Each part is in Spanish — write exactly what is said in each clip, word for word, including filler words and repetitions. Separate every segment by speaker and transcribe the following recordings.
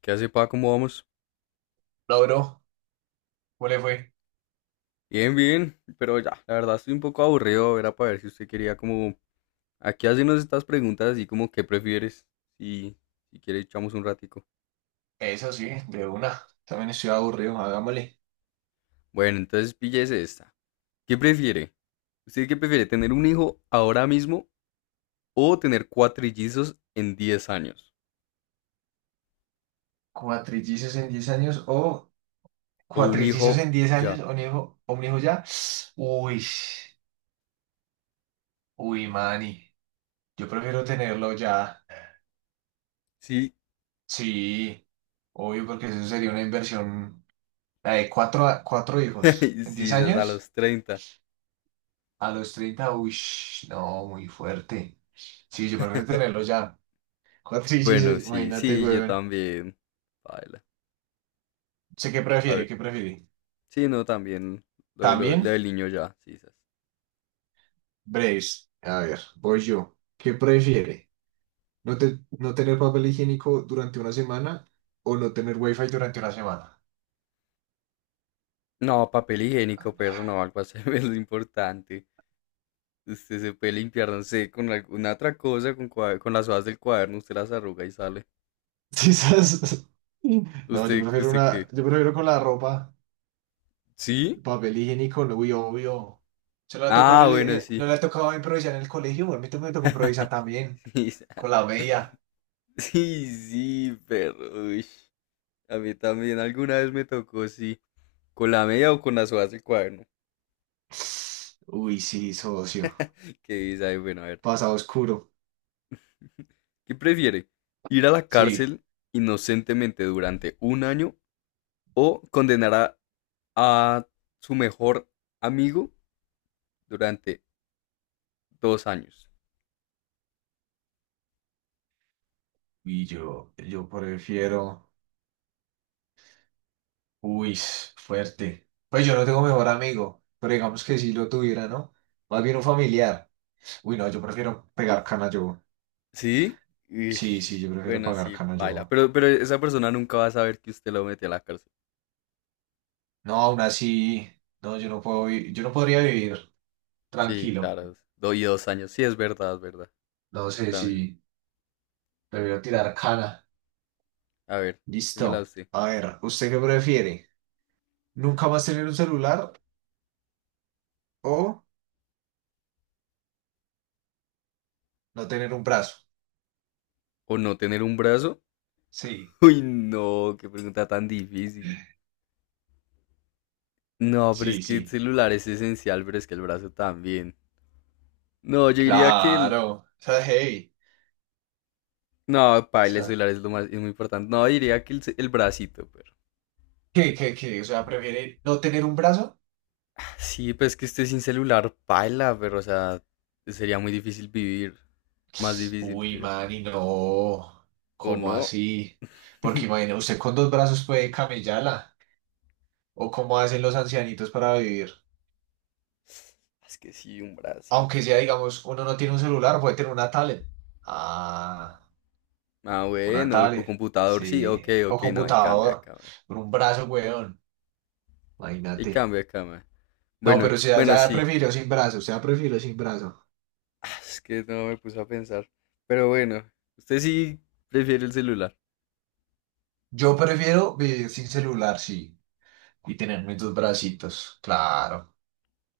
Speaker 1: ¿Qué hace, pa? ¿Cómo vamos?
Speaker 2: No, bro, ¿cómo le fue?
Speaker 1: Bien, bien, pero ya, la verdad estoy un poco aburrido, era para ver si usted quería como aquí hacernos estas preguntas así como ¿qué prefieres? Y si quiere echamos un ratico.
Speaker 2: Eso sí, de una. También estoy aburrido, hagámosle.
Speaker 1: Bueno, entonces píllese esta. ¿Qué prefiere? ¿Usted qué prefiere? ¿Tener un hijo ahora mismo o tener cuatrillizos en diez años?
Speaker 2: Cuatrillizos en diez años o
Speaker 1: O un
Speaker 2: cuatrillizos
Speaker 1: hijo
Speaker 2: en diez años
Speaker 1: ya.
Speaker 2: o un hijo, o un hijo ya. Uy, uy, mani. Yo prefiero tenerlo ya.
Speaker 1: Sí,
Speaker 2: Sí, obvio, porque eso sería una inversión. La de cuatro, a- cuatro hijos en
Speaker 1: sí,
Speaker 2: diez
Speaker 1: es a
Speaker 2: años
Speaker 1: los treinta.
Speaker 2: a los treinta. Uy, no, muy fuerte. Sí, yo prefiero tenerlo ya.
Speaker 1: Bueno,
Speaker 2: Cuatrillizos,
Speaker 1: sí,
Speaker 2: imagínate,
Speaker 1: sí, yo
Speaker 2: weón.
Speaker 1: también. Baila.
Speaker 2: ¿Sé qué
Speaker 1: A
Speaker 2: prefiere?
Speaker 1: ver,
Speaker 2: ¿Qué prefiere?
Speaker 1: sí, no, también lo, de lo- lo
Speaker 2: ¿También?
Speaker 1: del niño ya, sí, sas.
Speaker 2: Braves, a ver, voy yo. ¿Qué prefiere? ¿No, te- no tener papel higiénico durante una semana o no tener wifi durante una semana?
Speaker 1: No, papel higiénico, perro, no, algo así. Es lo importante. Usted se puede limpiar, no sé, con alguna otra cosa, con, cua- con las hojas del cuaderno, usted las arruga y sale.
Speaker 2: Quizás. No, yo
Speaker 1: ¿Usted,
Speaker 2: prefiero
Speaker 1: usted
Speaker 2: una,
Speaker 1: qué?
Speaker 2: yo prefiero con la ropa,
Speaker 1: ¿Sí?
Speaker 2: el papel higiénico, no, uy, obvio. Se lo ha tocado en
Speaker 1: Ah,
Speaker 2: el-
Speaker 1: bueno,
Speaker 2: eh, no
Speaker 1: sí.
Speaker 2: le ha tocado improvisar en el colegio, a mí también me tocó improvisar también,
Speaker 1: Sí, sas.
Speaker 2: con la media.
Speaker 1: Sí, sí, perro. Uy. A mí también alguna vez me tocó, sí. ¿Con la media o con las hojas del cuaderno?
Speaker 2: Uy, sí, socio.
Speaker 1: ¿Qué dice ahí? Bueno, a ver.
Speaker 2: Pasado oscuro.
Speaker 1: ¿Qué prefiere? ¿Ir a la
Speaker 2: Sí.
Speaker 1: cárcel inocentemente durante un año o condenar a a su mejor amigo durante dos años?
Speaker 2: Y yo, yo prefiero. Uy, fuerte. Pues yo no tengo mejor amigo, pero digamos que si lo tuviera, ¿no? Más bien un familiar. Uy, no, yo prefiero pegar cana yo.
Speaker 1: ¿Sí? Uy,
Speaker 2: Sí, sí, yo prefiero
Speaker 1: bueno,
Speaker 2: pagar
Speaker 1: sí,
Speaker 2: cana
Speaker 1: baila.
Speaker 2: yo.
Speaker 1: Pero, pero esa persona nunca va a saber que usted lo metió a la cárcel.
Speaker 2: No, aún así, no, yo no puedo, vi- yo no podría vivir
Speaker 1: Sí,
Speaker 2: tranquilo.
Speaker 1: claro. do- y dos años. Sí, es verdad, es verdad.
Speaker 2: No
Speaker 1: Yo
Speaker 2: sé si
Speaker 1: también.
Speaker 2: prefiero tirar cana.
Speaker 1: A ver, ¿qué me la
Speaker 2: Listo.
Speaker 1: usted?
Speaker 2: A ver, ¿usted qué prefiere? ¿Nunca más tener un celular o no tener un brazo?
Speaker 1: ¿O no tener un brazo?
Speaker 2: Sí,
Speaker 1: Uy, no, qué pregunta tan difícil. No, pero es
Speaker 2: sí,
Speaker 1: que el
Speaker 2: sí.
Speaker 1: celular es esencial, pero es que el brazo también. No, yo diría que el.
Speaker 2: Claro. O sea, hey.
Speaker 1: No, paila, el celular es lo más, es muy importante. No, diría que el, ce- el bracito, pero.
Speaker 2: ¿Qué, qué, qué? O sea, prefiere no tener un brazo.
Speaker 1: Sí, pues que estoy sin celular, paila, pero o sea, sería muy difícil vivir. Más difícil,
Speaker 2: Uy,
Speaker 1: creo.
Speaker 2: man, y no.
Speaker 1: ¿O
Speaker 2: ¿Cómo
Speaker 1: no?
Speaker 2: así? Porque imagina, usted con dos brazos puede camellarla. O cómo hacen los ancianitos para vivir.
Speaker 1: Es que sí, un
Speaker 2: Aunque
Speaker 1: bracito.
Speaker 2: sea, digamos, uno no tiene un celular, puede tener una tablet. Ah,
Speaker 1: Ah,
Speaker 2: una
Speaker 1: bueno, o
Speaker 2: tablet.
Speaker 1: computador, sí,
Speaker 2: Sí.
Speaker 1: ok,
Speaker 2: O
Speaker 1: ok, no, ahí cambia,
Speaker 2: computador.
Speaker 1: cambia.
Speaker 2: Con un brazo, weón.
Speaker 1: Ahí
Speaker 2: Imagínate.
Speaker 1: cambia, cambia.
Speaker 2: No,
Speaker 1: Bueno,
Speaker 2: pero o sea,
Speaker 1: bueno,
Speaker 2: ya
Speaker 1: sí.
Speaker 2: prefiero sin brazo. O sea, prefiero sin brazo.
Speaker 1: Ah, es que no me puse a pensar. Pero bueno, usted sí prefiere el celular.
Speaker 2: Yo prefiero vivir sin celular, sí. Y tener mis dos bracitos. Claro.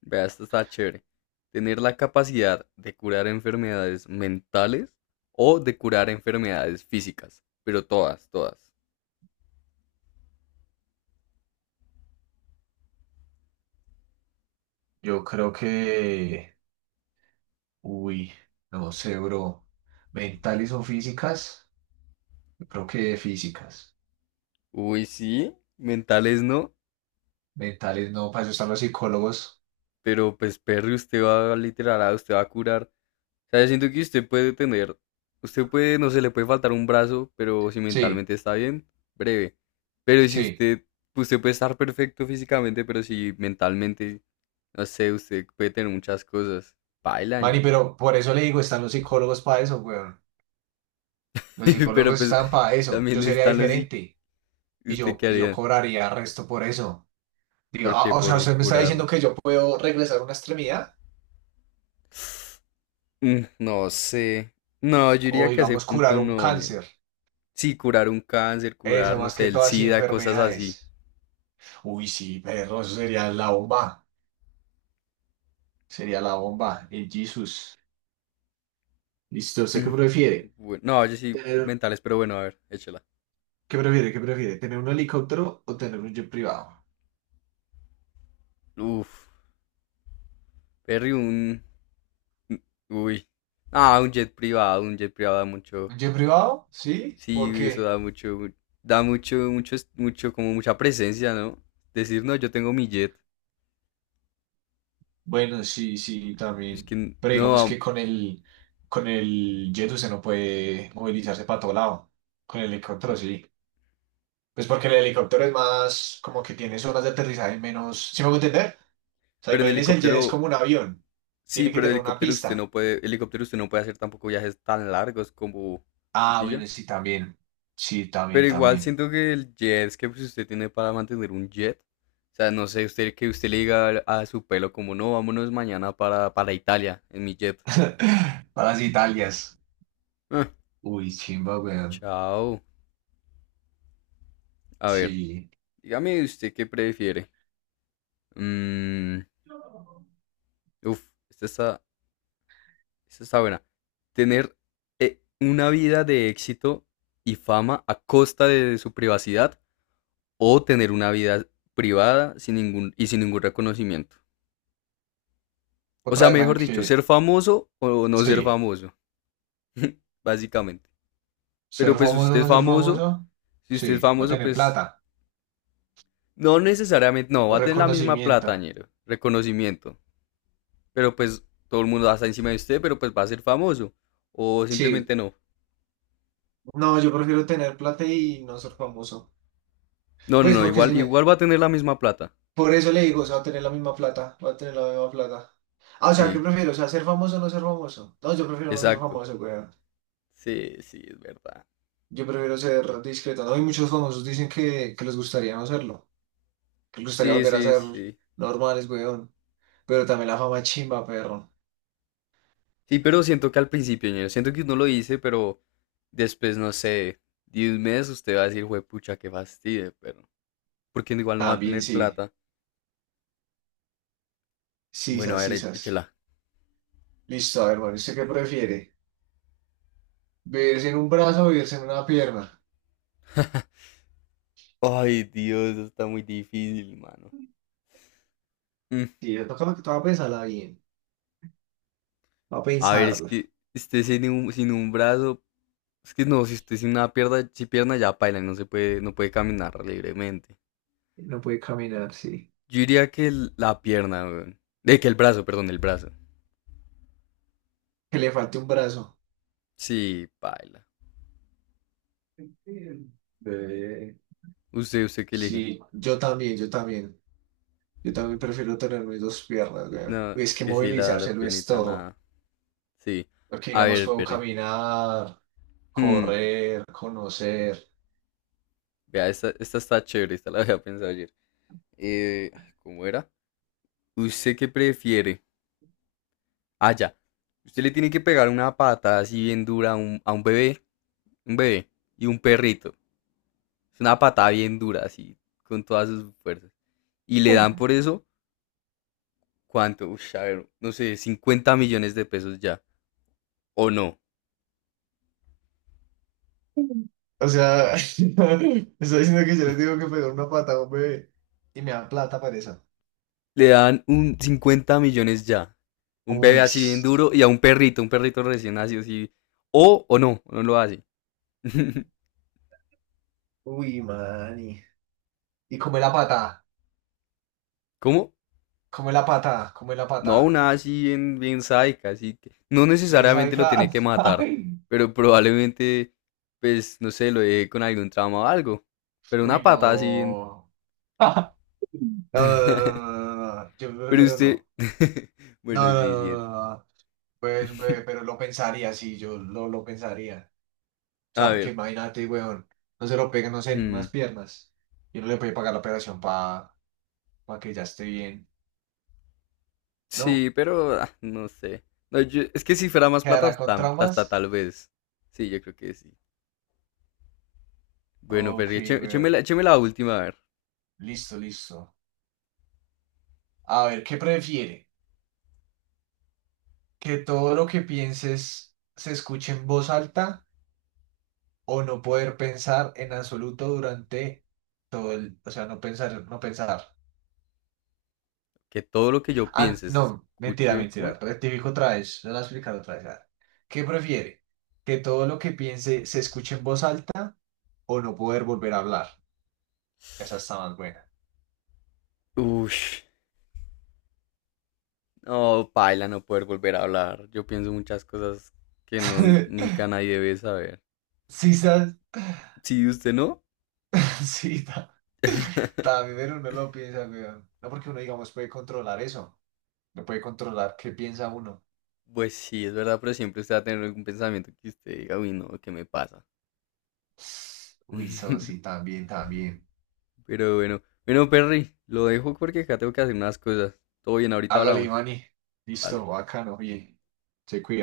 Speaker 1: Vea, esto está chévere. Tener la capacidad de curar enfermedades mentales o de curar enfermedades físicas. Pero todas, todas.
Speaker 2: Yo creo que, uy, no sé, bro. ¿Mentales o físicas? Yo creo que físicas.
Speaker 1: Uy, sí, mentales no.
Speaker 2: Mentales no, para eso están los psicólogos.
Speaker 1: Pero pues, perro, usted va a literal, ah, usted va a curar. O sea, yo siento que usted puede tener. Usted puede, no se le puede faltar un brazo, pero si
Speaker 2: Sí,
Speaker 1: mentalmente está bien, breve. Pero si
Speaker 2: sí.
Speaker 1: usted, usted puede estar perfecto físicamente, pero si mentalmente, no sé, usted puede tener muchas cosas. Paila,
Speaker 2: Mani,
Speaker 1: ñero.
Speaker 2: pero por eso le digo, están los psicólogos para eso, weón. Los
Speaker 1: Pero
Speaker 2: psicólogos
Speaker 1: pues
Speaker 2: están para eso. Yo
Speaker 1: también
Speaker 2: sería
Speaker 1: están los y
Speaker 2: diferente y
Speaker 1: usted
Speaker 2: yo,
Speaker 1: qué
Speaker 2: y yo
Speaker 1: haría.
Speaker 2: cobraría resto por eso. Digo, ah,
Speaker 1: Porque
Speaker 2: o sea,
Speaker 1: por
Speaker 2: usted me está
Speaker 1: curar.
Speaker 2: diciendo que yo puedo regresar una extremidad
Speaker 1: Mm, No sé. No, yo
Speaker 2: o,
Speaker 1: diría que a ese
Speaker 2: digamos, curar
Speaker 1: punto
Speaker 2: un
Speaker 1: no, ñera.
Speaker 2: cáncer.
Speaker 1: Sí, curar un cáncer,
Speaker 2: Eso,
Speaker 1: curar, no
Speaker 2: más
Speaker 1: sé,
Speaker 2: que
Speaker 1: el
Speaker 2: todas y
Speaker 1: SIDA, cosas así.
Speaker 2: enfermedades. Uy, sí, perro, eso sería la bomba. Sería la bomba, el Jesus. Listo, ¿usted qué prefiere?
Speaker 1: Bueno, no, yo sí,
Speaker 2: Tener,
Speaker 1: mentales, pero bueno, a ver, échela.
Speaker 2: ¿qué prefiere? ¿Qué prefiere? ¿Tener un helicóptero o tener un jet privado?
Speaker 1: Uf, Perry, un. Uy. Ah, un jet privado, un jet privado da mucho.
Speaker 2: ¿Un jet privado? Sí,
Speaker 1: Sí, eso
Speaker 2: porque
Speaker 1: da mucho. Da mucho, mucho, mucho, como mucha presencia, ¿no? Decir, no, yo tengo mi jet.
Speaker 2: bueno, sí, sí,
Speaker 1: Es
Speaker 2: también.
Speaker 1: que,
Speaker 2: Pero digamos
Speaker 1: no,
Speaker 2: que con el con el jet usted no puede movilizarse para todo lado. Con el helicóptero sí. Pues porque el helicóptero es más como que tiene zonas de aterrizaje menos. ¿Sí me voy a entender? O sea,
Speaker 1: pero en
Speaker 2: imagínese el jet es
Speaker 1: helicóptero.
Speaker 2: como un avión.
Speaker 1: Sí,
Speaker 2: Tiene que
Speaker 1: pero el
Speaker 2: tener una
Speaker 1: helicóptero usted
Speaker 2: pista.
Speaker 1: no puede, helicóptero usted no puede hacer tampoco viajes tan largos como si
Speaker 2: Ah,
Speaker 1: pilla.
Speaker 2: bueno, sí, también. Sí,
Speaker 1: Pero
Speaker 2: también,
Speaker 1: igual
Speaker 2: también.
Speaker 1: siento que el jet es que pues, usted tiene para mantener un jet. O sea, no sé, usted que usted le diga al- a su pelo como no, vámonos mañana para, para Italia en mi jet.
Speaker 2: Para las Italias.
Speaker 1: Ah,
Speaker 2: Uy, chimba, weón.
Speaker 1: chao. A ver,
Speaker 2: Sí.
Speaker 1: dígame usted qué prefiere. Mm, uf, esta está, esta está buena. Tener eh, una vida de éxito y fama a costa de su privacidad o tener una vida privada sin ningún, y sin ningún reconocimiento. O
Speaker 2: Otra
Speaker 1: sea,
Speaker 2: vez, man,
Speaker 1: mejor dicho, ser
Speaker 2: que
Speaker 1: famoso o no ser
Speaker 2: sí.
Speaker 1: famoso, básicamente.
Speaker 2: Ser
Speaker 1: Pero pues si
Speaker 2: famoso o
Speaker 1: usted es
Speaker 2: no ser
Speaker 1: famoso,
Speaker 2: famoso.
Speaker 1: si
Speaker 2: Sí.
Speaker 1: usted es
Speaker 2: O
Speaker 1: famoso,
Speaker 2: tener
Speaker 1: pues
Speaker 2: plata.
Speaker 1: no necesariamente, no, va
Speaker 2: O
Speaker 1: a tener la misma
Speaker 2: reconocimiento.
Speaker 1: plata, ñero, reconocimiento. Pero pues todo el mundo va a estar encima de usted, pero pues va a ser famoso. O
Speaker 2: Sí,
Speaker 1: simplemente no.
Speaker 2: no, yo prefiero tener plata y no ser famoso.
Speaker 1: No, no,
Speaker 2: Pues
Speaker 1: no,
Speaker 2: porque si
Speaker 1: igual,
Speaker 2: me,
Speaker 1: igual va a tener la misma plata.
Speaker 2: por eso le digo, o sea, va a tener la misma plata, va a tener la misma plata. Ah, o sea, ¿qué
Speaker 1: Sí,
Speaker 2: prefiero? O sea, ser famoso o no ser famoso. No, yo prefiero no ser
Speaker 1: exacto.
Speaker 2: famoso, weón.
Speaker 1: Sí, sí, es verdad.
Speaker 2: Yo prefiero ser discreto. No, y muchos famosos dicen que, que les gustaría no serlo, que les gustaría
Speaker 1: Sí,
Speaker 2: volver a
Speaker 1: sí,
Speaker 2: ser
Speaker 1: sí.
Speaker 2: normales, weón. Pero también la fama chimba, perro.
Speaker 1: Sí, pero siento que al principio, ñero, siento que uno lo dice, pero después, no sé, diez meses usted va a decir, juepucha qué fastidio, pero. Porque igual no va a
Speaker 2: También
Speaker 1: tener
Speaker 2: sí.
Speaker 1: plata. Bueno,
Speaker 2: Sisas,
Speaker 1: a ver, e-
Speaker 2: sisas.
Speaker 1: échela.
Speaker 2: Listo, a ver, bueno, ¿usted qué prefiere? ¿Beberse en un brazo o beberse en una pierna?
Speaker 1: Ay, Dios, eso está muy difícil, mano. Mm,
Speaker 2: Sí, le toca lo que te va a pensarla bien. Va a
Speaker 1: A ver, es
Speaker 2: pensarla.
Speaker 1: que usted sin un, sin un brazo. Es que no, si usted sin una pierna, si pierna ya paila, no se puede, no puede caminar libremente.
Speaker 2: No puede caminar, sí.
Speaker 1: Yo diría que el- la pierna, weón. De que el brazo, perdón, el brazo.
Speaker 2: Que le falte un brazo.
Speaker 1: Sí, paila.
Speaker 2: Eh,
Speaker 1: Usted, usted qué elige.
Speaker 2: sí, yo también, yo también. Yo también prefiero tener mis dos piernas, weón.
Speaker 1: No,
Speaker 2: Es
Speaker 1: es
Speaker 2: que
Speaker 1: que sí, la, la
Speaker 2: movilizarse lo es
Speaker 1: piernita,
Speaker 2: todo.
Speaker 1: nada. Sí.
Speaker 2: Porque,
Speaker 1: A
Speaker 2: digamos,
Speaker 1: ver,
Speaker 2: puedo
Speaker 1: Perry.
Speaker 2: caminar,
Speaker 1: Hmm.
Speaker 2: correr, conocer.
Speaker 1: Vea, esta, esta está chévere, esta la había pensado ayer. Eh, ay, ¿cómo era? ¿Usted qué prefiere? Ah, ya. Usted le tiene que pegar una patada así bien dura a un, a un bebé, un bebé y un perrito. Es una patada bien dura, así, con todas sus fuerzas. Y le dan por eso, ¿cuánto? Ush, a ver, no sé, cincuenta millones de pesos ya. ¿O no?
Speaker 2: O sea, estoy diciendo que yo les digo que pegar una pata a un bebé y me dan plata para eso.
Speaker 1: Le dan un cincuenta millones ya. Un bebé
Speaker 2: Uy,
Speaker 1: así bien duro y a un perrito, un perrito recién nacido así. O, o no, o no lo hace.
Speaker 2: uy, mani. Y come la pata,
Speaker 1: ¿Cómo?
Speaker 2: come la pata, come la
Speaker 1: No,
Speaker 2: pata.
Speaker 1: una así bien, bien sádica, así que no
Speaker 2: Me sabe
Speaker 1: necesariamente lo tiene
Speaker 2: ca-
Speaker 1: que matar,
Speaker 2: Ay,
Speaker 1: pero probablemente, pues, no sé, lo deje con algún trauma o algo. Pero una
Speaker 2: uy,
Speaker 1: patada así bien.
Speaker 2: no. No, no, no, no, no, no, no. Yo
Speaker 1: Pero
Speaker 2: prefiero
Speaker 1: usted.
Speaker 2: no.
Speaker 1: Bueno,
Speaker 2: No, no,
Speaker 1: sí,
Speaker 2: no, no,
Speaker 1: sí.
Speaker 2: no, no. Pues, ve, pero lo pensaría, sí, yo lo, lo pensaría. O sea,
Speaker 1: A
Speaker 2: porque
Speaker 1: ver.
Speaker 2: imagínate, weón, no se lo pegan, no sé, en unas
Speaker 1: Mm,
Speaker 2: piernas. Y uno le puede pagar la operación para para que ya esté bien. No,
Speaker 1: sí, pero ah, no sé. No, yo- es que si fuera más plata,
Speaker 2: ¿quedará con
Speaker 1: hasta, hasta,
Speaker 2: traumas?
Speaker 1: tal vez. Sí, yo creo que sí. Bueno, pero
Speaker 2: Ok,
Speaker 1: eche- écheme, la,
Speaker 2: weón.
Speaker 1: écheme la última, a ver.
Speaker 2: Listo, listo. A ver, ¿qué prefiere? ¿Que todo lo que pienses se escuche en voz alta o no poder pensar en absoluto durante todo el... O sea, no pensar, no pensar.
Speaker 1: Que todo lo que yo
Speaker 2: Ah,
Speaker 1: piense se
Speaker 2: no, mentira,
Speaker 1: escuche. ¿Cómo
Speaker 2: mentira.
Speaker 1: es?
Speaker 2: Rectifico otra vez. Se lo voy a explicar otra vez. A ver, ¿qué prefiere? ¿Que todo lo que piense se escuche en voz alta o no poder volver a hablar? Esa está más buena.
Speaker 1: Ush. No, paila, no poder volver a hablar. Yo pienso muchas cosas que no, nunca nadie debe saber.
Speaker 2: Sí, ¿sabes?
Speaker 1: Sí, usted no.
Speaker 2: Sí, ta- también, pero uno lo piensa, weón. No porque uno, digamos, puede controlar eso. No puede controlar qué piensa uno.
Speaker 1: Pues sí, es verdad, pero siempre usted va a tener algún pensamiento que usted diga, uy, no, ¿qué me pasa?
Speaker 2: Uy, eso sí, también, también.
Speaker 1: Pero bueno, bueno, Perry, lo dejo porque acá tengo que hacer unas cosas. Todo bien, ahorita
Speaker 2: Hágale,
Speaker 1: hablamos.
Speaker 2: Manny. Listo,
Speaker 1: Dale.
Speaker 2: bacano, bien. Se cuida.